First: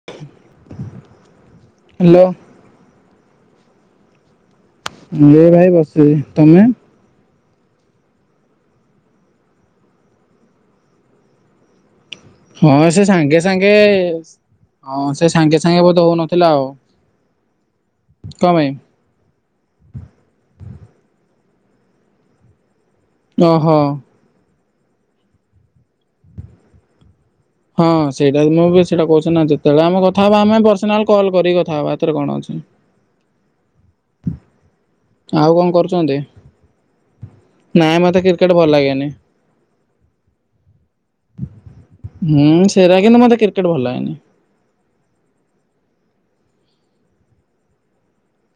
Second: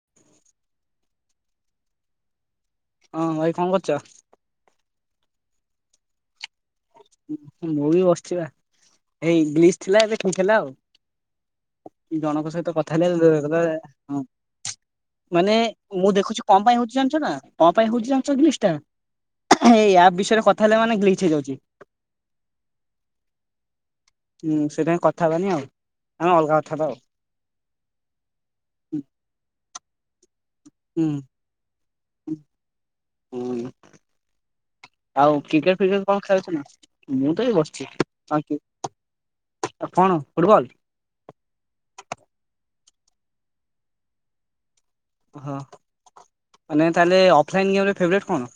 [unintelligible] Hello ହଁ, ଭାଇ କଣ କର୍ଚ। ମୁଁ ଏ ଭାଇ ବସିଛି ତମେ ମୁଁ ବି ବସ୍ଚିବା ଏଇ ଗ୍ଲିଶ୍ ଥିଲା ଏବେ ଠିକ୍ ହେଲା ଆଉ। ଜଣଙ୍କ ସହିତ ହଁ କଥା ସେ ହେଲେ ସାଙ୍ଗେ ସାଙ୍ଗେ [unintelligible] ହଁ ସେ ସାଙ୍ଗେ ମାନେ ସାଙ୍ଗେ ବୋଧେ ମୁଁ ହଉନଥିଲା ଦେଖୁଛି ଆଉ କଣ ପାଇଁ ହଉଛି ଜାଣିଛ ନା କଣ ପାଇଁ ହଉଛି ଜାଣିଛ କଣ ଗ୍ଲିସ୍ ପାଇଁ ଟା। ଏଇ ଆପ ବିଷୟରେ କଥା ହେଲେ ମାନେ ଗ୍ଲିଚ ହେଇ ଯାଉଚି। ଓହୋ। ହୁଁ, ସେଇଟା ହିଁ କଥା ହେବାନି ଆଉ ଆମେ ଅଲଗା କଥା ହେବା ଆଉ। ହଁ ସେଇଟା ମୁଁ ବି ସେଇଟା କହୁଛେ ନା ଯେତବେଳେ ଆମ କଥା ହବା ଆମେ ହୁଁ ପର୍ସନାଲ କଲ୍ କରିକି କଥା ହବା ହେଥିରେ କଣ ଅଛି। ହୁଁ। ଆଉ କଣ କ୍ରିକେଟ୍ ଫ୍ରିକେଟ କରୁଛନ୍ତି କଣ ଖେଳଛୁ ନା ମୁଁ ତ ଏଇ ବସିଛି ନାଇଁ ମତେ କ୍ରିକେଟ ଭଲ [unintelligible] ଲାଗେନି ଆଉ କଣ? ଫୁଟବଲ୍। ହୁଁ ସେଇରା କିନ୍ତୁ ମତେ କ୍ରିକେଟ୍ ଭଲ ଲାଗେନି। ଓ ହୋ ମାନେ ତାହେଲେ ଅଫ୍ ଲାଇନ୍ ଗେମ୍ ରେ ଫେବ୍ରାଇଟ କଣ?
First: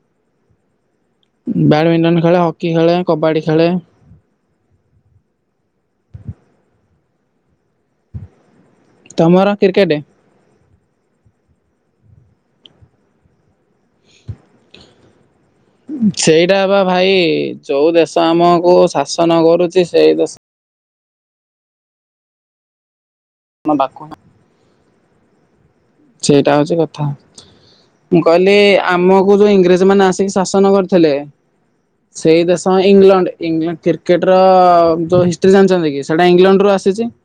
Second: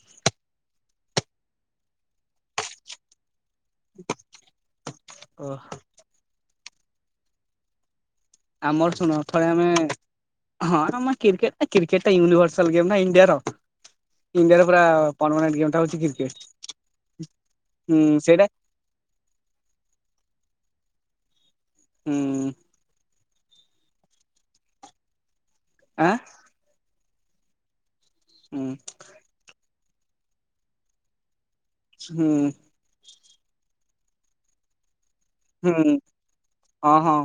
ବ୍ୟାଡ଼ମିଣ୍ଟନ ଖେଳେ, ହକି ଖେଳେ, କବାଡ଼ି ଖେଳେ। ଓହୋ। ଆମର ଶୁଣ ତମର ଥରେ ଆମେ କ୍ରିକେଟ ହଁ ଆମ କ୍ରିକେଟ ଏ କ୍ରିକେଟ ଟା ୟୁନିଭର୍ଶାଲ ଗେମ୍ ନା ଇଣ୍ଡିଆ ର। ଇଣ୍ଡିଆ ର ପୁରା ପର୍ମାନେଟ ଗେମ୍। ଟା ହଉଛି କ୍ରିକେଟ ସେଇଟା ପା ଭାଇ ଯୋଉ ହୁଁ ଦେଶ ସେଇଟା ଆମକୁ ଶାସନ କରୁଚି ସେଇ ଦେଶ ହୁଁ। [unintelligible] ଆଁ ସେଇଟା ହଉଚି କଥା ମୁଁ କଇଲି ହୁଁ ଆମ କୁ ଯୋଉ ଇଂରେଜ ମାନେ ଆସିକି ଶାସନ କରିଥିଲେ ହୁଁ ସେଇ ଦେଶ ହଁ ଇଂଲଣ୍ଡ ଇଂଲଣ୍ଡ କ୍ରିକେଟ ର ଯୋଉ ହିସ୍ ଷ୍ଟ୍ରି ଜାଣିଚନ୍ତି ହୁଁ କି ସେଟା ଇଂଲଣ୍ଡରୁୁ ହଁ ଆସିଚି। ହଁ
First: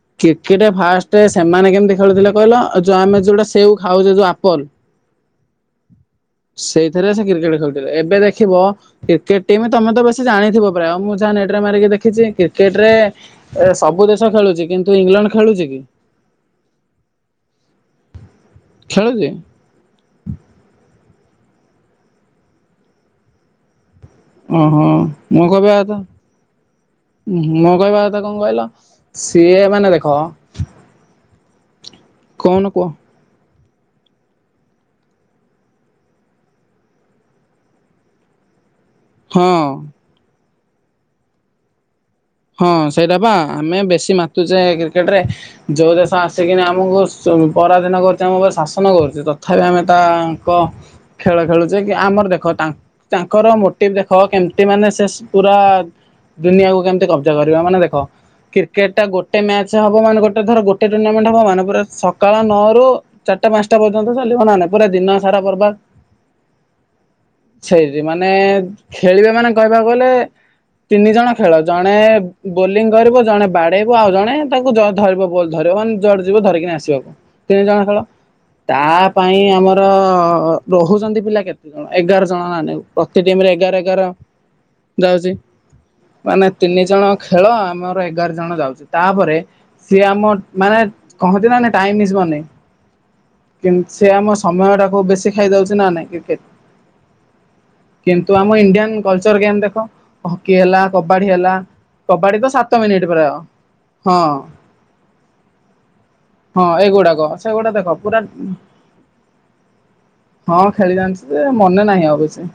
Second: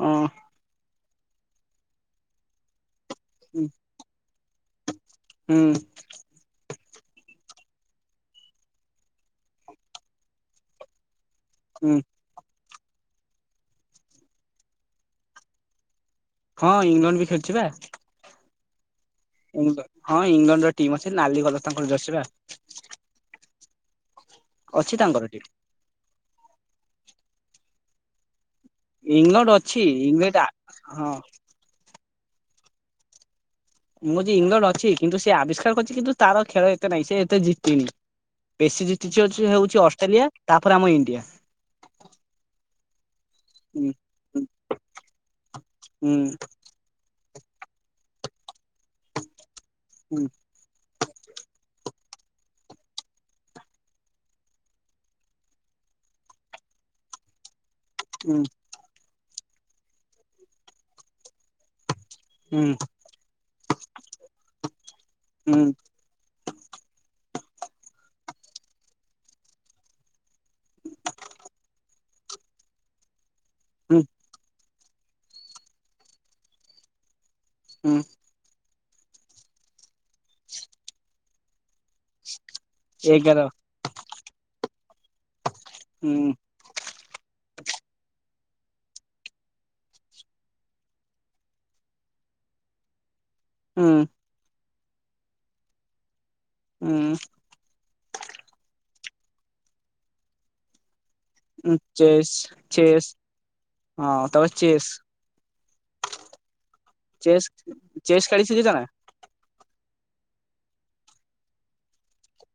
ହଁ କ୍ରି ସେଇଟା ଫାଷ୍ଟ ସେମାନେ କେମିତି ଖେଳୁଥିଲେ କଇଲ ଯଉ ଆମେ ଯୋଉଟା ସେଉ ଖାଉଚେ ଯୋଉ ଅପୋଲ ହୁଁ। ସେଇଥିରେ ସେ କ୍ରିକେଟ ଖେଳୁଥିଲେ ଏବେ ଦେଖିବ କ୍ରିକେଟ୍ ଟିମ୍ ତମେ ତ ବେଶୀ ଜାଣିଥିବ ପ୍ରାୟ ଆଉ ମୁଁ ଯାହା ନେ ହୁଁ ମାରିକି ଦେଖିଚି କ୍ରିକେଟ ରେ ସବୁ ଦେଶ ଖେଳୁଚି କିନ୍ତୁ ଇଂଲଣ୍ଡ ଖେଳୁଚି କି? ହଁ ଇଂଲଣ୍ଡ ବି ଖେଳୁଚି ପା। ଖେଳୁଚି। ହଁ ଇଂଲଣ୍ଡ ର ଟିମ୍ ଅଛି। ନାଲି କଲର୍ ତାଙ୍କର ଜର୍ସି ପା। ଓ ହଁ ଅଛି ତାଙ୍କର ଟିମ୍ ମୋ କଇବା କଥା ମୋ କଇବା କଥା କଣ କଇଲ? ଇଂଲଣ୍ଡ ଅଛି [unintelligible] ହଁ। କଉନ କୁଅ। ମୁଁ ହଉଚି ଇଂଲଣ୍ଡ ଅଛି କିନ୍ତୁ ସେ ଆବିଷ୍କାର କରିଚି କିନ୍ତୁ ତାର ଖେଳ ଏତେ ନାହିଁ ସେ ଏତେ ଜିତିନି। ବେଶୀ ଜିତିଚି ହଁ ଅଛି ହେଉଛି ଅଷ୍ଟ୍ରେଲିଆ ତାପରେ ଆମ ଇଣ୍ଡିଆ। ହଁ ସେଇଟା ପା ଆମେ ହୁଁ ବେଶୀ ହୁଁ ମାତୁଚେ କ୍ରିକେଟ୍ ରେ ଯଉ ଦେଶ ଆସିକିନି ଆମକୁ ଶୋଇମୁ ପରାଧିନ କରୁଚି ଆମୁକୁ ପା ଶାସନ କରୁଚି ତଥାପି ଆମେ ତା ହୁଁ କ ଖେଳ ଖେଳୁଚେ କି ଆମର ଦେଖ ତା ତାଙ୍କର ମୋଟିଭ ଦେଖ କେମିତି ମାନେ ସେ ପୁରା ଦୁନିଆକୁ କେମିତି କ କରିବ ମାନେ ଦେଖ ହୁଁ। କ୍ରିକେଟା ଗୋଟେ ମ୍ୟାଚ ହବ ମାନେ ଗୋଟେ ଧର ଗୋଟେ ଟୁଣ୍ଣାମେଣ୍ଟ ହବ ମାନେ ପୁରା ସ କାଳ ନଅ ହୁଁ ରୁ ଚାରିଟା ପାନ୍ ସଟା ପର୍ଯ୍ୟନ୍ତ ଚାଲିିବ ନ ହେନେ ପୁରା ଦିନ ସାରା ହୁଁ ବରବାଦ। [unintelligible] ମାନେ ଖେଳିବେ ମାନେ କହିବାକୁ ଗଲେ ତିନି ଜଣ ଖେଳ ଜଣେ ବୋଲିଂ କରିବ ଜଣେ ବାଡେଇବ ହୁଁ ଆଉ ଜଣେ ତାକୁ ଜ ଧରିବ ବଲ୍ ଧରିବ ମାନେ ଜୁଆଡୁ ଯିବ ଧରିକିନି ଆସିବ ତିନି ଜଣ ହୁଁ ଖେଳ। ତା ପାଇଁ ଆମର ରହୁଚନ୍ତି ପିଲା କେ ଏଗାର ଜଣ ନା ନାଇଁ ପ୍ରତି ଟିମରେ ଏଗାର ଏଗାର ଯାଉଚି ହୁଁ ମାନେ ତିନି ଜଣ ଖେଳ ଆମର ଏଗାର ଜଣ ଯାଉଚି ତାପରେ ସିଏ ଆମ ମାନେ କହନ୍ତି ନା ନାଇଁ ଟାଇମ୍ ମିଶିବନି [unintelligible] କି ସେ ଆମ ସମୟ ଟାକୁ ବେଶୀ ଖାଇଦଉଚି ନା ନାଇଁ କ୍ରିକେଟ। ହୁଁ। କିନ୍ତୁ ଆମ ଇଣ୍ଡିଆନ କଲଚର ଗେମ ଦେଖ ହକି ହେଲା କବାଡି ହେଲା। ଚେସ୍ କବାଡି ତ ସାତ ଚେସ୍ ମିନିଟ ପରେ ହବ ହଁ। ତାପରେ ଚେସ୍ ହଁ ଏଇଗୁଡାକ ଚେସ୍ ସେଗୁଡା ଦେଖ ପୁରା ଚେସ୍ ଖେଳି ଶିଖିଛ ନା? ହଁ ଖେଳି ଯାଣିଚି ଜେ ମନେ ନାହିଁ ଆଉ କିଛି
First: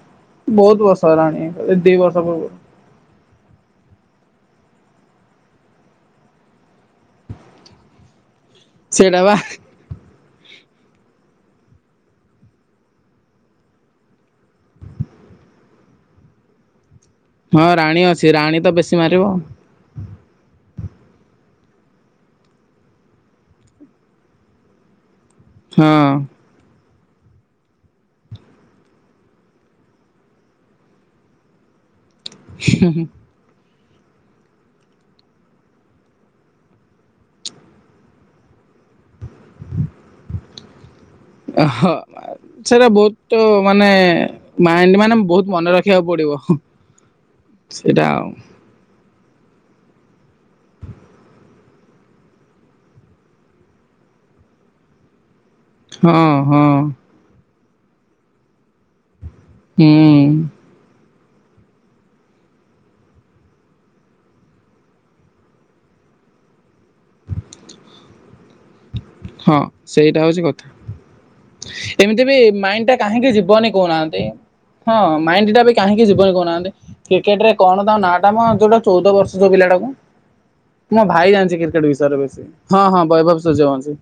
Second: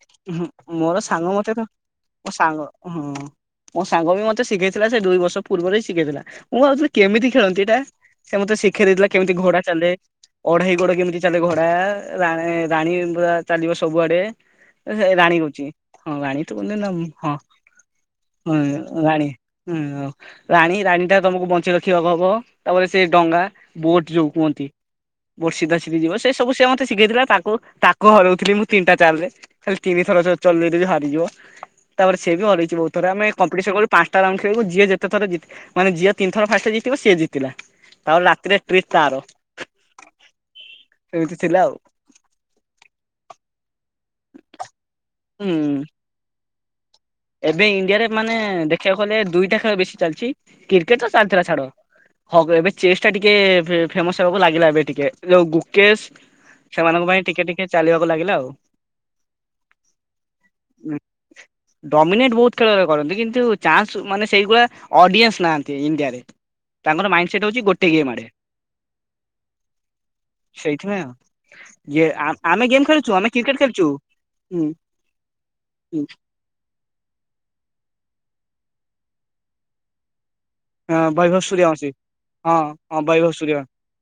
ବହୁତ ମୋର ବର୍ଷ ସାଙ୍ଗ ହେଲାଣି ମତେ ତ ଦି ବର୍ଷ ମୋ ପୂର୍ବରୁ ସାଙ୍ଗ ହଁ। ମୋ ସାଙ୍ଗ ବି ମୋତେ ଶିଖେଇଥିଲା ସେ ଦୁଇ ବର୍ଷ ପୂର୍ବରୁ ହି ଶିଖେଇଥିଲା। ମୁଁ ଭାବୁଥିଲି କେମିତି ଖେଳନ୍ତି ଏଇଟା? ସେ ମତେ ଶିଖେଇ ଦେଇଥିଲା ସେଇଟା ବା କେମିତି ଘୋଡା ଚାଲେ ଅଢେଇ ଗୋଡ କେମିତି ଚାଲେ ଘଡା ରାଣୀ ପୁରା ଚାଲିବ ସବୁଆଡେ। ଏ ସେ ରାଣୀ କହୁଚି ହଁ ରାଣୀ ତ [unintelligible] ହଁ। ହଁ ରାଣୀ ଅଛି ରାଣୀ ତ ବେଶୀ ମାରିବ। ହୁଁ ରାଣୀ ରାଣୀ ଟା ତମକୁ ବଞ୍ଚି ରଖିବାକୁ ହବ ତାପରେ ସେ ଡଙ୍ଗା ବୋଟ ଯୋଉ କୁହନ୍ତି। ବୋଟ ସିଧା ସିଧି ଯିବ ସେ ସବୁ ସେ ମତେ ଶିଖେଇଥିଲା ତାକୁ ତାକୁ ହରଉଥିଲି ମୁଁ ତିନିଟା ଚାଲ ରେ। ଖାଲି ତିନିଥର ଚଲେଇ ଦେବି ହାରିଯିବ ତାପରେ ସିଏବି ହରେଇଚି ବହୁତ ଥର। ଆମେ କମ୍ପିଟିସନ କରିକି ପାଞ୍ଚଟା ରାଉଣ୍ଡ ଖେଳିବୁ ଯିଏ ଯେତ ଥର ମାନେ ଯିଏ ତିିନି ଥର ଫାଷ୍ଟେ ଜିତିବ ସେ ଜିତିଲା। ଆଉ ରାତିରେ ଟ୍ରିଟ ତାର। ଏମିତି ଥିଲା ଆଉ। ଅହଃ ସେଟା ବହୁତ ମାନେ ମାଇଣ୍ଡ ମାନେ ହୁଁ ବହୁତ ମନେ ରଖିବାକୁ ପଡିବ। ଏବେ ସେଇଟା ଇଣ୍ଡିଆରେ ଆଉ ମାନେ ଦେଖିବାକୁ ଗଲେ ଦୁଇଟା ଖେଳ ବେଶୀ ଚାଲିଚି କ୍ରିକେଟ ତ ଚାଲିଥିଲା ଛାଡ। ହକ ଏବେ ଚେସ୍ ଟା ଟିକେ ଫେ ଫେମସ ହେବାକୁ ଲାଗିଲା ଏବେ ଟିକେ ଯୋଉ କେସ୍ ହଁ ହଁ ଛୁଆମାନଙ୍କପାଇଁ ଟିକେ ଟିକେ ଚାଲିବାକୁ ଲାଗିଲା ଆଉ। ହୁଁ। ଡମିନେଟ ବହୁତ ଖେଳରେ କରନ୍ତି କିନ୍ତୁ ଚାନ୍ସ ମାନେ ସେଇଗୁଳା ଅଡିଏନ୍ସ ନାହାନ୍ତି ଇଣ୍ଡିଆରେ। ତାଙ୍କର ମାଇଣ୍ଡ ସେଟ ହଉଚି ଗୋଟେ ଗେମ୍ ଆଡେ। ହଁ ସେଇଟା ହଉଚି କଥା। ସେଇଥିପାଇଁ ଆଉ ଯେ ଏମିତି ବି ଆମେ ଗେମ୍ ମାଇଣ୍ଡ ଟା ଖେଳୁଛୁ ଆମେ କାହିଁକି କ୍ରିକେଟ ଯିବନି ଖେଳୁଛୁ। କହୁନାହାନ୍ତି। ହୁଁ ହଁ ମାଇଣ୍ଡ ଟା ବି ହୁଁ କାହିଁକି ଜୀବନି କହୁନାହାନ୍ତି? କ୍ରିକେଟ ରେ କଣ ତାନାଁ ଟା ମ ଯୋଉଟା ଚଉଦ ବର୍ଷ ଯୋଉ ପିଲାଟାକୁ? ମୋ ଭାଇ ବୈଭବ ଜାଣିଛି ସୂର୍ଯ୍ୟବଂଶୀ କ୍ରିକେଟ ବିଷୟରେ ବେଶୀ ହଁ ହଁ ବୈଭବ ସୂଯ୍ୟ ବଶିଂ।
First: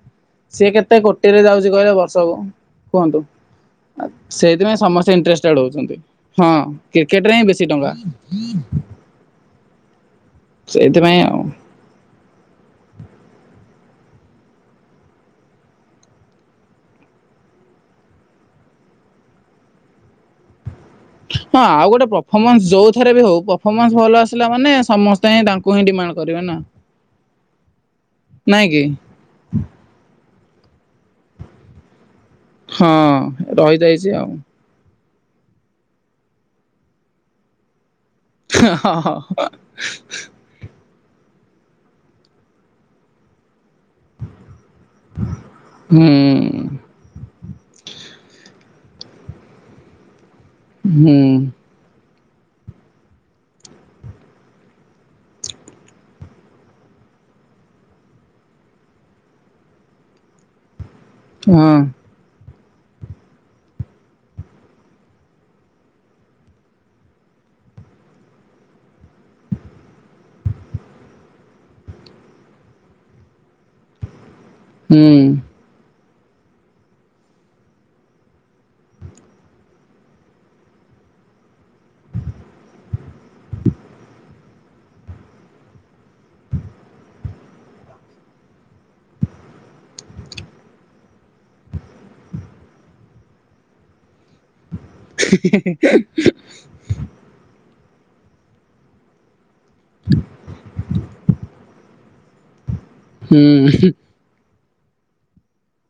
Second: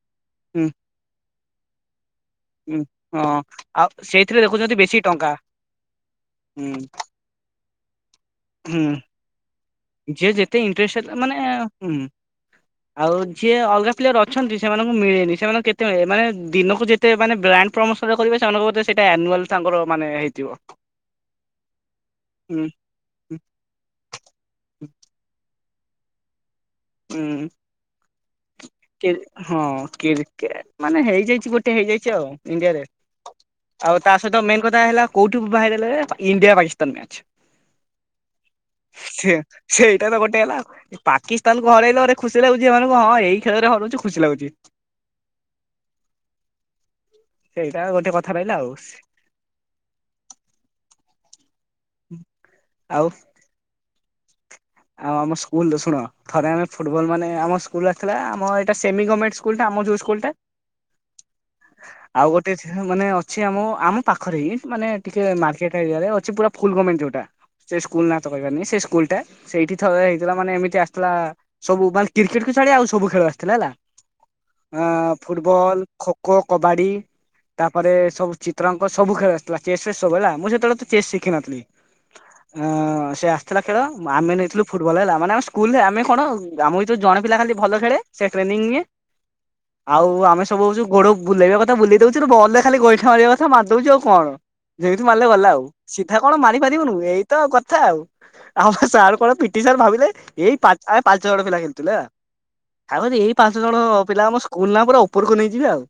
ହୁଁ ସିଏ କେତେ କୋଟିରେ ଯାଉଚି କହିଲେ ବର୍ଷକୁ ହୁଁ କୁହନ୍ତୁ? ହଁ ଆଉ ସେଇଥିରେ ଦେଖୁଛନ୍ତି ସେଇଥିପାଇଁ ବେଶୀ ସମସ୍ତେ ଟଙ୍କା ଇଣ୍ଟଷ୍ଟେଡ ହଉଚନ୍ତି। ହଁ ହୁଁ କ୍ରିକେଟରେ ହିଁ ବେଶୀ ଟଙ୍କା। ହୁଁ ଯିଏ ଯେତେ ଇଣ୍ଟରେଷ୍ଟ ହେଲା ସେଇଥିପାଇଁ ଆଉ। ମାନେ ହୁଁ। ଆଉ ଯିଏ ଅଲଗା ପ୍ଲେୟର ଅଛନ୍ତି ସେମାନଙ୍କୁ ମିଳେନି ସେମାନଙ୍କୁ କେତେ ମିଳେ ମାନେ ଦିନକୁ ଯେ ତେ ମାନେ ବ୍ରାଣ୍ଡ ପ୍ରମୋସନ କରିବେ ସେମାନଙ୍କୁ ସେଇଟା ଆନୁଆଲ୍ ତାଙ୍କର ମାନେ ହେଇଥିବ। ହଁ ଆଉ ଗୋଟେ ହୁଁ ପରଫମାନ୍ସ ଯୋଉ ଥରେ ବି ହଉ ପରଫମାନ୍ସ ଭଲ ଆସିଲା ମାନେ ସମସ୍ତେ ହିଁ ତା ଙ୍କୁ ହିଁ ଡିମାଣ୍ଡ କରିବେ ନା। ହୁଁ। ନାଇଁ କି କେ ହଁ କ୍ରିକେଟ ମାନେ ହେଇଯାଇଚି ଗୋଟେ ହେଇଯାଇଚି ଆଉ। ଇଣ୍ଡିଆରେ ହଁ ଆଉ ରହିଯାଇଛି ତା ସହିତ ମେନ୍ କଥା ହେଲା କୋଉଠୁ ଭାଇରାଲ ଏ ଇଣ୍ଡିଆ ପାକିସ୍ତାନ ମ୍ୟାଚ ସେ ସେଇଟା ତ ଗୋଟେ ହେଲ ଆଉ। ପାକି ସ୍ଥାନ କୁ ହରେଇଲା ପରେ ଖୁସି ଲାଗୁଚି ଏମାନଙ୍କୁ ହଁ ଏଇ ଖେଳରେ ହରଉଚି ଖୁସି ଲାଗୁଚି। ହୁଁ। ସେଇଟା ଗୋଟେ କଥା ରହିଲା ଆଉ। ହୁଁ। ଆଉ ଆଉ ଆମ ସ୍କୁଲରେ ଶୁଣ। ଥରେ ଆମେ ଫୁଟବଲ ମାନେ ଆମ ସ୍କୁଲ ଆସିଥିଲା ଆମ ଏଇଟା ସେମି ଗମେଣ୍ଟ ସ୍କୁଲଟା ଆମ ଯୋଉ ସ୍କୁଲଟା। ହଁ। ଆଉ ଗୋଟେ ମାନେ ଅଛି ଆମ ଆମ ପାଖରେ ମାନେ ଟିକେ ମାର୍କେଟ୍ ଏରିଆରେ ଅଛି ପୁରା ଫୁଲ୍ ଗମ ଯଉଟା। ସେ ସ୍କୁଲ ନାଁ ତ କହିବାନି ସେ ସ୍କୁଲ ଟା ସେଇଠି ଥରେ ହେଇଥିଲା ମାନେ ଏମିତି ଆସିଥିଲା ସବୁ ମାନେ କ୍ରିକେଟ କୁ ଛାଡି ଆଉ ସବୁ ଖେଳ ଆସିଥିଲା ହେଲା। ଆ ହୁଁ ଫୁଟବଲ, ଖୋ ଖୋ କବାଡି ତାପରେ ସବୁ ଚିତ୍ରାଙ୍କ ସବୁ ଖେଳ ଆସିଥିଲା, ଚେସ ରେ ସବୁ ହେଲା ମୁଁ ସେତେବେଳେ ତ ଚେସ୍ ଶିଖିିନଥିଲି। ଅ ସେ ଆସିଥିଲା ଖେଳ। ଆମେ ନେଇଥିଲୁ ଫୁଟବଲ ହେଲା ମାନେ ଆମ ସ୍କୁଲରେ ଆମେ କଣ ଆମ ଭିତରୁ ଜଣେ ପିଲା ଖାଲି ଭଲ ଖେଳେ ସେ ଟ୍ରେନିଂ ନିଏ। ଆଉ ଆମେ ସବୁୁ ଗୋଡ ବୁଲେଇବା କଥା ବୁଲେଇ ଦଉଛୁ ବଲ ରେ ଖାଲି ଗୋଇଠା ମାରିବା କଥା ମାରି ଦଉୁ ଆଉ କଣ। ଯେମିତି ମାରିଲେ ଗଲା ଆଉ ସିଧା କଣ ମାରି ପାରିବୁନୁ? ଏଇତ କଥା ଆଉ। ଆମ ସେ ସାର କଣ ପି ଟି ସାର୍ ଭାବିଲେ ଏଇ ପା ଆମେ ପାଞ୍ଚ ଜଣ ପିଲା ଖେଳୁଥିଲୁ ହେଲା, ଆମେ ଏଇ ହୁଁ ପାଞ୍ଚ ଜଣ ପିଲା ଆମ ସ୍କୁଲ ନା ପୁରା ଉପରକୁ ନେଇଯିବେ ଆଉ।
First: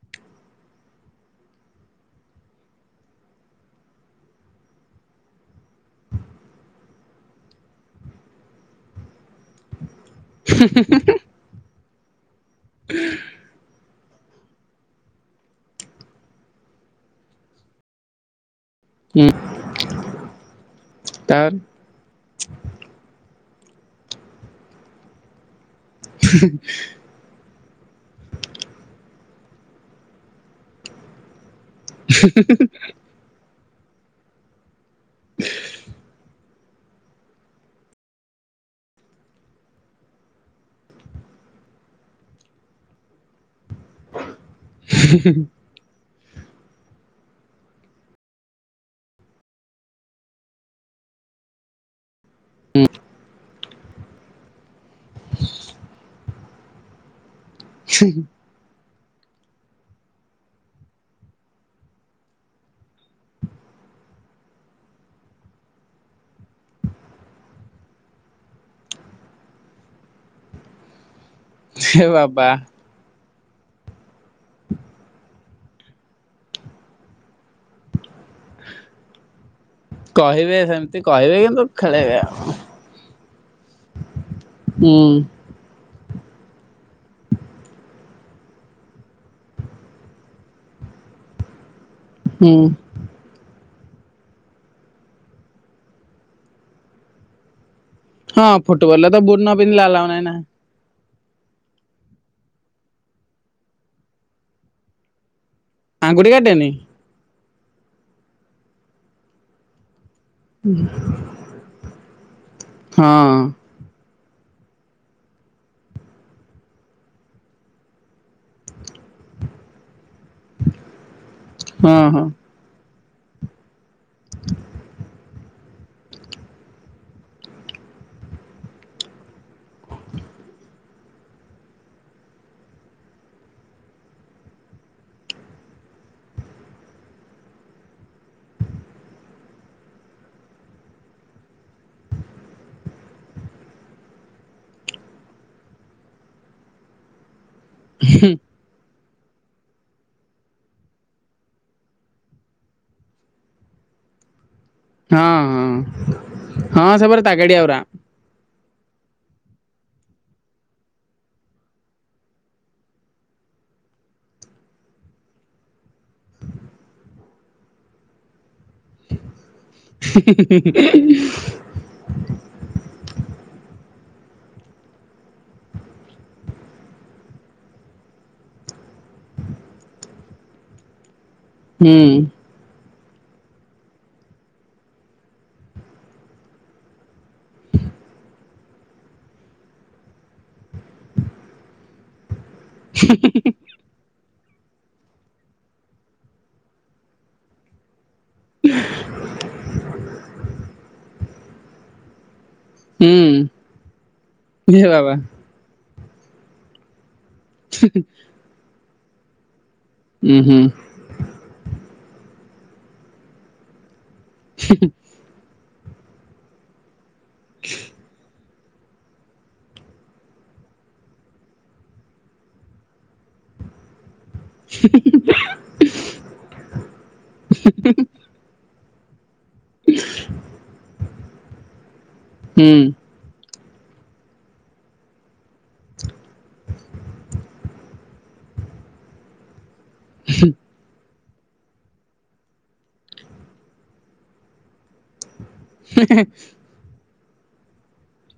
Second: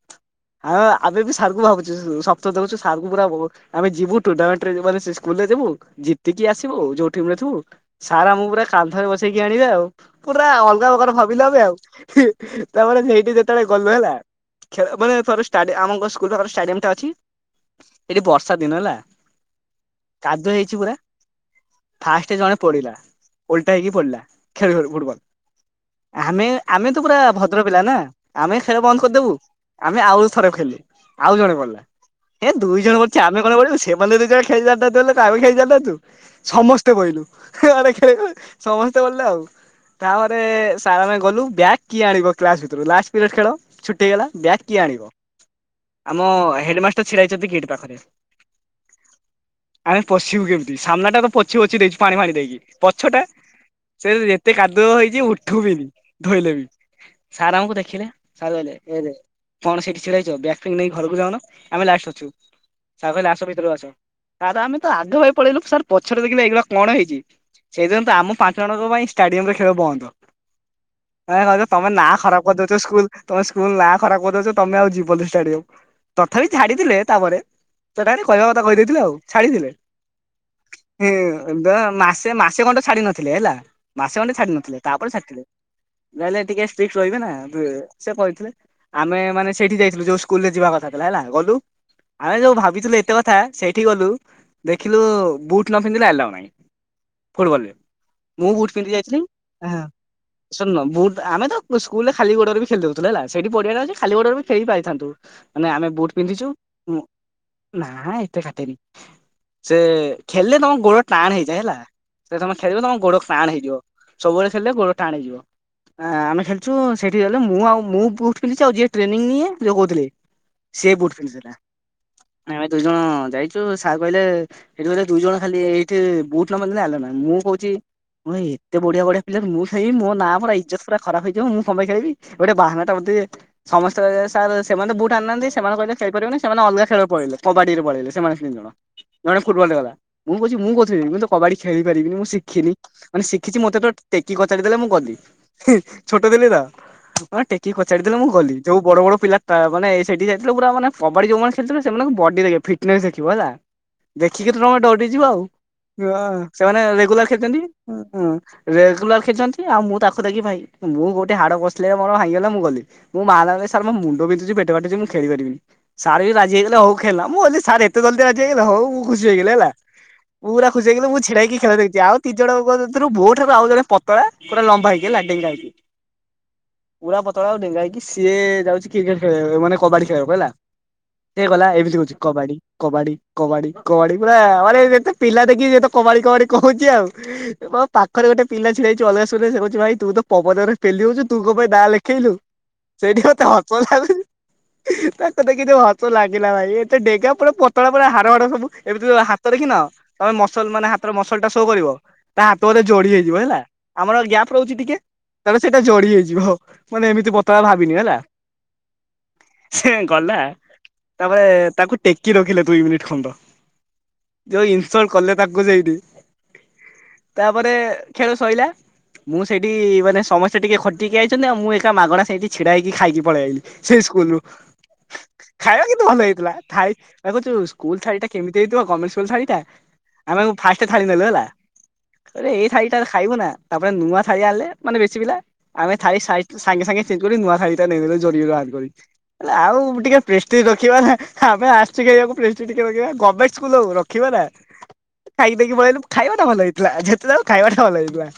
ହଁ ଆବେ ବି ସାରକୁ ଭାବୁଛୁ ସପ୍ତ ଦେଖୁଛୁ ସାର କୁ ପୁରା ବହୁ ଆମେ ଯିବୁ ଟୁର୍ଣ୍ଣାମେଣ୍ଟ ରେ ସେ ସ୍କୁଲ ରେ ଯିବୁ ଜିତିକି ଆସିବୁ ଯୋଉ ଟିମରେ ଥିବୁ। ସାର୍ ଆମକୁ ପୁରା କାନ୍ଧରେ ବସେଇକି ଆଣିବେ ଆଉ ପୁରା ଅଲଗା ପ୍ରକାର ଭାବିଲୁ ଆମେ ଆଉ। ତାପରେ ସେଇଠି ଯେତେବେଳେ ଗଲୁ ହେଲା ଖେଳ ବେଳେ ଥରେ ଷ୍ଟାଡି ଆମ ସ୍କୁଲ ର ଷ୍ଟାଡିୟମ ଟା ଅଛି, ଏଠି ବର୍ଷା ଦିନ ହେଲା ହୁଁ କାଦୁ ହେଇଛି ପୁରା, ତାପରେ ଫାଷ୍ଟ ଜଣେ ପଡିଲା ଓଲଟା ହେଇକି ପଡିଲା ଖେଳ ଫୁଟବଲ, ଆମେ ଆମେ ତ ପୁରା ଦ୍ର ପିଲା ନା ଆମେ ଖେଳ ବନ୍ଦ କରିଦେବୁ ଆମେ ଆଉ ଥରେ ଖେଳିଲେ, ଆଉ ଜଣେ ପଡିଲା। ଏ ଦୁଇ ଜଣ ପଢୁଛି ଆମେ କଣ ପଡିଲୁ ସେମାନେ ଦୁଇ ଜଣ ଖେଳିଲା ଜାଣିଥା ଆମେ କାଇଁ ଖେଳି ଥାନ୍ତୁ। ସମସ୍ତେ ପଇଲୁ କିଏ ଆଡେ ଖେଳିଲେ ସମସ୍ତେ ପଡିଲେ ଆଉ। ତାପରେ ସାର୍ ଆମେ ଗଲୁ ବ୍ୟାଗ କିଏ ଆଣିବ କ୍ଲାସ ଭିତରୁ ଲାଷ୍ଟ ପିରିୟଡ ଖେଳ। ଛୁଟି ହେଇଗଲା ବ୍ୟାଗ୍ କିଏ ଆଣିବ? ଆମ ହେଡମାଷ୍ଟର ଛିଡା ହେଇଛନ୍ତି ଗେଟ ପାଖରେ। ଆମେ ପଶିବୁ କେମିତି ସାମ୍ନା ଟା ତ ପଛି ପଛି ଦେଇଛୁ। ପାଣି ଫାଣି ଦେଇକି ପଛ ଟା ସେ ଯେତେ କାଦୁଅ ହେଇଛି ଉଠୁ ବିନି ଧୋଇଲେ ବି। ସାର୍ ଆମକୁ ଦେଖିଲେ। ସାର୍ କହିଲେ ଏରେ କଣ ସେଇଠି ଛିଡା ହେଇଚ ବ୍ୟାକ୍ ଫ୍ୟାକ ନେଇ ଘରକୁ ଯାଉନ, ଆମେ ଲାଷ୍ଟ ଅଛୁ। ସାର୍ କହିଲେ ଆସ ଭିତରକୁ ଆସ ତାଲେ ଆମେ ତ ଆଗ ଭାଇ ପଳେଇଲୁ ସାର୍ ପଛରେ ଦେଖିଲି ଏଗୁରା କଣ ହେଇଛି ସେଇଦିନତ ଆମ ପାଞ୍ଚ ଜଣଙ୍କ ପାଇଁ ଷ୍ଟାଡିୟମରେ ଖେଳ ବନ୍ଦ। ଏ କଣ ତମେ ନାଁ ଖରାପ ବାବା କରିଦଉଛ ସ୍କୁଲ ତମେ ସ୍କୁଲ ନାଁ ଖରାପ କରିଦଉଛ ତମେ ଆଉ ଯିବନି ଷ୍ଟାଡିୟମ, ତଥାପି ଛାଡିଥିଲେ ତାପରେ। ସେଟା ଗୋଟେ କହିବା କଥା କହିଦେଇଥିଲେ ଆଉ ଛାଡିଥିଲେ, କହିବେ ସେମିତି ହେ। କହିବେ କିନ୍ତୁ ସେପୁରା ଖେଳେଇବେ ମାସେ ଆଉ ମାସେ ଖଣ୍ଡେ ଛାଡି ନଥିଲେ, ହେଲା ମାସେ ଖଣ୍ଡେ ଛାଡି ନଥିଲେ, ହୁଁ ତାପରେ ଛାଡିଥିଲେ। ନାଇ ନାଇ ଟିକେ ଷ୍ଟ୍ରିଟ ରହିବେ ନା ତୁ ସେ କହିଥିଲେ। ଆମେ ମାନେ ସେଇଠି ଯାଇଥିଲୁ ଯୋଉ ସ୍କୁଲରେ ଯିବା କଥା ଥିଲା ହେଲା, ଗଲୁ। ଆମେ ହୁଁ ଯୋଉ ଭାବିଥିଲୁ ଏତେ କଥା ସେଇଠି ଗଲୁ ଦେଖିଲୁ ବୁଟ ନ ପିନ୍ଧିଲେ ଆଲାଉ ନାହିଁ। ଫୁଟବଲରେ। ହଁ ମୁଁ ଫୁଟବଲରେ ତ ବୁଟ ନ ପିନ୍ଧିଲେ ଆଲଉ ନାହିଁ ନା। ସନ୍ ନବୁ ତ ଆମେ ତ ସ୍କୁଲରେ ଖାଲି ଗୋଡ଼ରେ ବି ଖେଳି ଦଉଥିଲୁ ହେଲା ସେଇଠି ପଡିଆ ଅଛି, ଖାଲି ଗୋଡ଼ରେ ବି ଖେଳି ପାରିଥାନ୍ତୁ। ଆମେ ଆମେ ବୁଟ ଆଙ୍ଗୁଠି ପିନ୍ଧିଛୁ, କାଟେନି ନା ଏତେ କାଟେନି, ସେ ଖେଳିଲେ ତମ ଗୋଡ ଟାଣ ହେଇଯାଏ ହେଲା, ଯଦି ତମେ ଖେଳିବ ତମ ଗୋଡ ହଁ ଟାଣ ହେଇଯିବ। ସବୁବେଳେ ଖେଳିଲେ ଗୋଡ ଟାଣ ହେଇଯିବ। ଆ ଆମେ ଖେଳଛୁ ସେଠି ଗଲେ ମୁଁ ଆଉ ମୁଁ ବୁଟ ପିନ୍ଧିଛି, ଆଉ ଯିଏ ଟ୍ରେନିଂ ନିଏ ଯୋଉ କହୁଥିଲି। ସିଏ ବୁଟ ପିନ୍ଧିଥିଲା, ହଁ ହଁ ଆମେ ଦୁଇ ଜଣ ଯାଇ ଯୋଉ ସାର୍ କହିଲେ ଏଠି ବୋଧେ ଦୁଇ ଜଣ ଖାଲି ଏଇଠି ବୁଟ ନପିନ୍ଧିଲେ ଆଲାଉ ନାହିଁ, ମୁଁ କହୁଛି ମୁଁ ଏତେ ବଢିଆ ବଢିଆ ପିଲାର ମୁଁ ଖେଳିବି, ମୋ ନାଁ ପୁରା ଇଜତପୁରା ଖରାପ ହେଇଯିବ, ମୁଁ କଣପାଇ ଖେଳିବି। ଗୋଟେ ବାହାନାଟା ମୋତେ ସମସ୍ତେ ସାର୍ ସେମାନେ ତ ବୁଟ ଆଣିନାହାନ୍ତି ସେମାନେ କହିଲେ ସମସ୍ତେ ସାର କହିଲେ ଖେଳି ପାରିବନି ସେମାନେ ଅଲଗା ଖେଳ ପଳେଇଲେ, କବାଡିରେ ପଳେଇଲେ, ସେମାନେ ତିନି ଜଣ। ଜଣେ ଫୁଟବଲ ଗଲା, ମୁଁ କହୁଛି ମୁଁ କହୁ ମୁଁ କବାଡ଼ି ଖେଳି ପାରିବିନି, ମୁଁ ଶିଖିନି ମାନେ ଶିଖିଛି, ମତେ ତ ଟେକି କଚାଡି ଦେଲେ ମୁଁ ଗଲି। ଛୋଟ ଥିଲି ତ, ହ ଟେକି କଚାଡିଦେଲେ ମୁଁ ଗଲି। ଯୋଉ ବଡ ବଡ଼ ପିଲା ମାନେ ସେଇଠି ଉ ବଡ ବଡ ପିଲା ଯାଇଥିଲେ ପୁରା ମାନେ କବାଡ଼ି ଯେଉଁମାନେ ଖେଳୁଥିଲେ, ତାଙ୍କ ବଡି ଦେଖିବ, ଫିଟନେସ ଦେଖିବ ହେଲା। ଦେଖିକି ତ ତମେ ଡରି ହଁ ଯିବ, ହଁ ଆଉ ସେମାନେ ହଁ ସେ ପରା ରେଗୁଲାର ତାଗାଡିଆ ଖେଳିଛନ୍ତି! ଗୁରା ହୁଁ ରେଗୁଲାର ଖେଳୁଛନ୍ତି, ଆଉ ମୁଁ ତାକୁ ଦେଖି ଭାଇ ମୁଁ ଗୋଟେ ହାଡ଼ ଖସିଲା ମୋର ଭାଙ୍ଗିଗଲା ମୁଁ ଗଲି। ମୁଁ ବାହାନାରେ ସାର୍ ମୋ ମୁଣ୍ଡ ବିନ୍ଧୁଛି, ପେଟ କାଟୁଛି, ମୁଁ ଖେଳି ପାରିବିନି! ସାର୍ ବି ରାଜି ହେଇଗଲେ ହଉ ଖେଳ ନା ହେଲା, ମୁଁ କହିଲି ସାର୍ ଏତେ ଜଲଦି ରାଜି ହେଇଗଲେ, ହଉ ମୁଁ ଖୁସି ହେଇଗଲି। ହେଲା ପୁରା ଖୁସି ହେଇିଗଲି, ମୁଁ ଛିଡା ହେଇକି ଖେଳ ଦେଖିଲି ଆଉ। ଦି ଜଣଙ୍କ ଭିତରୁ ମୋ ଠାରୁ ଆଉ ଜଣେ ପତଳା ପୁରା ଲମ୍ବା ହେଇକି, ହେଲା ଡେଙ୍ଗା ହେଇି କି! ପୁରା ପତଳା ଆଉ ଡେଙ୍ଗା ହେଇକି ସିଏ ଯାଉଛି କ୍ରିକେଟ ଖେଳିବାକୁ, ମାନେ କବାଡି ଖେଳିବାକୁ, ହେଲା। ସେ ଗଲା ଏମିତି ହୁଁ କହୁଛି କବାଡି, କବାଡି, କବାଡି, କବାଡି ପୁରା ମାନେ ପିଲା ଦେଖିଲେ ଏ ତ କବାଡି କବାଡି କହୁଛି ଆଉ। ପାଖରେ ଗୋଟେ ପିଲାଛିଡା ହେଇଛି ଅଲଗା ସ୍ୱରରେ ସେ କହୁଛି ଭାଇ ତୁ ତ ପବନରେ ପେଲି ହଉଛୁ ତୁ କଁ ପାଇଁ ନାଁ ଲେଖେଇଲୁ। ସେଇଠି ହ ତ ହ [inaudible] ତାକୁ ଦେଖି ଯୋଉ ହସ ଲାଗିଲା ଭାଇ ଏତେ ଡେଙ୍ଗା ପୁରା ପତଳା। ତ ହାଡଗୋଡ଼ ସବୁ ଏମତି ହାତ ଦେଖି ନା ତମେ ମସଲ ମାନେ ହାତର ମସଲଟା ଶୋ କରିବ ତା ହାତ ବୋଧେ ଜୋଡି ହେଇଯିବ ହେଲା, ହୁଁ ଆମର ଗ୍ୟାପ୍ ରହୁଛି ହେ ଟିକେ ବାବା ତାପରେ ସେଟା ଜୋଡି ହେଇଯିବ ଆଉ ମାନେ ଏମିତି ପତଳା ଭାବିନିଅ ହେଲା। ସେ ଗଲା। ଉଁ ହୁଁ ତାପରେ ତାକୁ ଟେକି ରଖିଲେ ଦୁଇ ମିନିଟ ଖଣ୍ଡ ଯୋଉ ଇନସଲ୍ଟ କଲେ ତାଙ୍କୁ ସେଇଠି ତାପରେ ଖେଳ ସୋଇଲା। ମୁଁ ସେଇଠି ମାନେ ସମସ୍ତେ ଟିକେ ଖଟିକି ଆଇଛନ୍ତି ଆଉ ମୁଁ ଏକା ମାଗଣା ସେଇଠି ଛିଡା ହେଇକି ଖାଇକି ପଳେଇ ଆଇଲି। ସେଇ ସ୍କୁଲରୁ ଖାଇବା କିନ୍ତୁ ଭଲ ହେଇଥିଲା ଥାଳି ଦେଖୁଛୁ ସ୍କୁଲ ଥାଳିଟା କେମିତି ହେ ଗମେଣ୍ଟ ସ୍କୁଲ ଥାଳିଟା ଆମ ଫାଷ୍ଟ ଥାଳି ନେଲୁ ହେଲା ଏ ହୁଁ ଥାଳିଟା ଖାଇବୁ ନା ତାପରେ ନୁଆ ଥାଳି ଆଣିଲ ମାନେ ବେଶି ପିଲା ଆମେ ଥାଳି ସାଙ୍ଗେ ସାଙ୍ଗେ ଚେଞ୍ଜ କରି ନୂଆ ଥାାଳିଟା ନେଇଗଲୁ ଜରିରୁ ବାହାର କରି ହେଲେ ଆଉ ଟିକେ ପ୍ରେଷ୍ଟିଜ ରଖିବା ନା ଆମେ ଆସୁଚୁ ଖେଳିବାକୁ ପ୍ରେଷ୍ଟିଜ ଟିକେ ରଖିବା ଗର୍ଣମେଣ୍ଟ ସ୍କୁଲ ହଉ ରଖିବା ନା। ଖାଇ ଦେଇକି ପଳେଇଲୁ ଖାଇବାଟା ଭଲ ହେଇଥିଲା ଯେତେ ଯା ଖାଇବାଟା ଭଲ ହେଇଥିଲା।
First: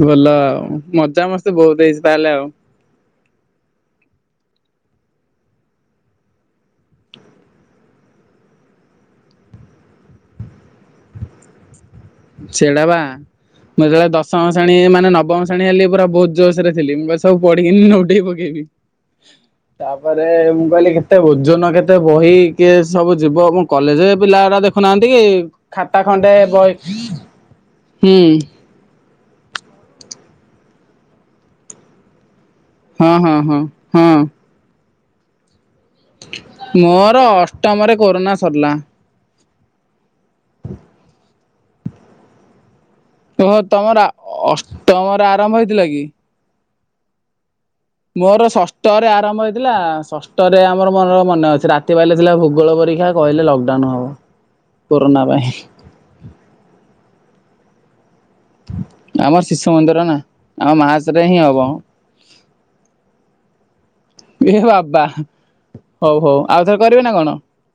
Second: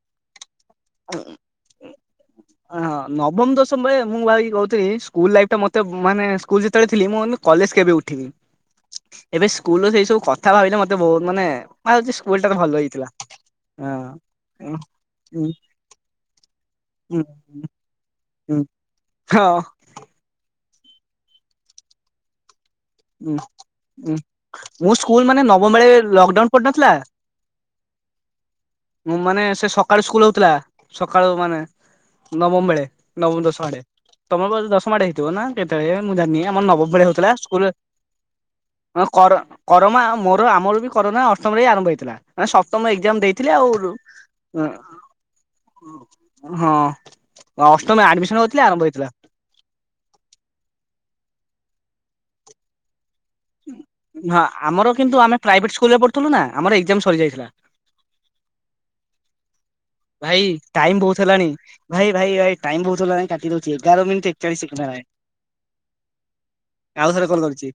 ଭଲ ଆଉ ମଜା ମସ୍ତି ବହୁତ ହେଇଛି ତାହେଲେ ଆଉ। ଅ ହଁ ନବମ ଦଶମ ବେଳେ ମୁଁ ଭାଇ କହୁଥିଲି ସ୍କୁଲ ଲାଇଫ୍ ଟା ମତେ ମାନେ ସ୍କୁଲ ଯେତେବେଳେ ଥିଲ ମୁଁ କଲେଜ କେବେ ଉଠିବି ଏବେ ସ୍କୁଲର ସେଇ ସବୁକଥା ଭାବିଲେ ମତେ ବହୁତ ମାନେ ଭଛି ସେଇଟା ବା ମୁଁ ଯେତେବେଳେ ଦଶମ ହଁ। ଶ୍ରେଣୀ ଉଁ ମାନେ ନବମ ଶ୍ରେଣୀ ହେଲି ପୁରା ବହୁତ ଜୋସରେ ଥିଲି। ମୁଁ ଉଁ ସବୁ ପଢିକିନି ନଉଟଇ ପକେଇବି। ଉଁ ହଁ ତାପରେ ମୁଁ କହିଲି କେତେ ଓଜନ କେତେ ବହି। କିଏ ସବୁ ଉଁ ଯିବ। ମୁ କଲେଜ ଉଁ ପିଲା ଗୁଡା ମୁଁ ଦେଖୁନାହାନ୍ତି କି ସ୍କୁଲ ମାନେ ନବମ ବେଳେ ଖାତା ଖଣ୍ଡେ ବହି ହୁଁ [unintelligible] ମାନେ ସେ ସକାଳୁ ସ୍କୁଲ ହଉଥିଲା। ସକାଳୁ ମାନେ ନବମ ବେଳେ। ହଁ ହଁ ନବମ ହଁ ଦଶମ ଆଡେ। ହଁ ତମର ଦଶମ ଆଡେ କେତେବେଳେ ମୁଁ ଜାଣିନି। ଆମର ନବମ ବେଳେ ମୋର ହଉଥିଲା ସ୍କୁଲ। ଅଷ୍ଟମରେ କୋରୋନା ସରିଲା। ହ କର କରୋମା ମୋର ଆମର ବି କରୋନା ଅଷ୍ଟମରେ ହିଁ ଆରମ୍ଭ ହେଇଥିଲା। ତମ ଏଗ୍ଜାମ୍ ଦେଇଥିଲି। ଓହୋ ଆଉ ତମର ଅଷ୍ଟମରେ ଆରମ୍ଭ ହେଇଥିଲା କି? ହଁ ହଁ ଅଷ୍ଟମ ଆଡମିସନ ମୋର କରିଥିଲି ଆରମ୍ଭ ଷଷ୍ଠରେ ହେଇଥିଲା। ଆରମ୍ଭ ହେଇଥିଲା। ଷଷ୍ଠ ରେ ଆମର ମନର ମନେ ଅଛି। ରାତି ପାଇଲେ ଥିଲା ଭୂଗୋଳ ପରୀକ୍ଷା। କହିଲେ ଲକଡାଉନ୍ ହେବ। କୋରୋନା ପାଇଁ। ଥିଲୁ ନା ଆମର ଏକ୍ଜାମ ସରିଯାଇଥିଲା। ଆମର ଶିଶୁ ମନ୍ଦିର ନା। ଭାଇ ଆମ ଟାଇମ ମାର୍ଚ୍ଚ ବହୁତ ରେ ହିଁ ହେଲାଣି ହବ। ଭାଇ ଭାଇ ଭାଇ ଟାଇମ ବହୁତ୍ ହେଲାଣି କାଟି ଦଉଛି, ଏଗାର ମିନ ଏ ବାବା, ହଉ ହଉ ଆଉ ଥର କରିବେ ନା ଥରେ କଲ୍ କଣ? କରୁଛି।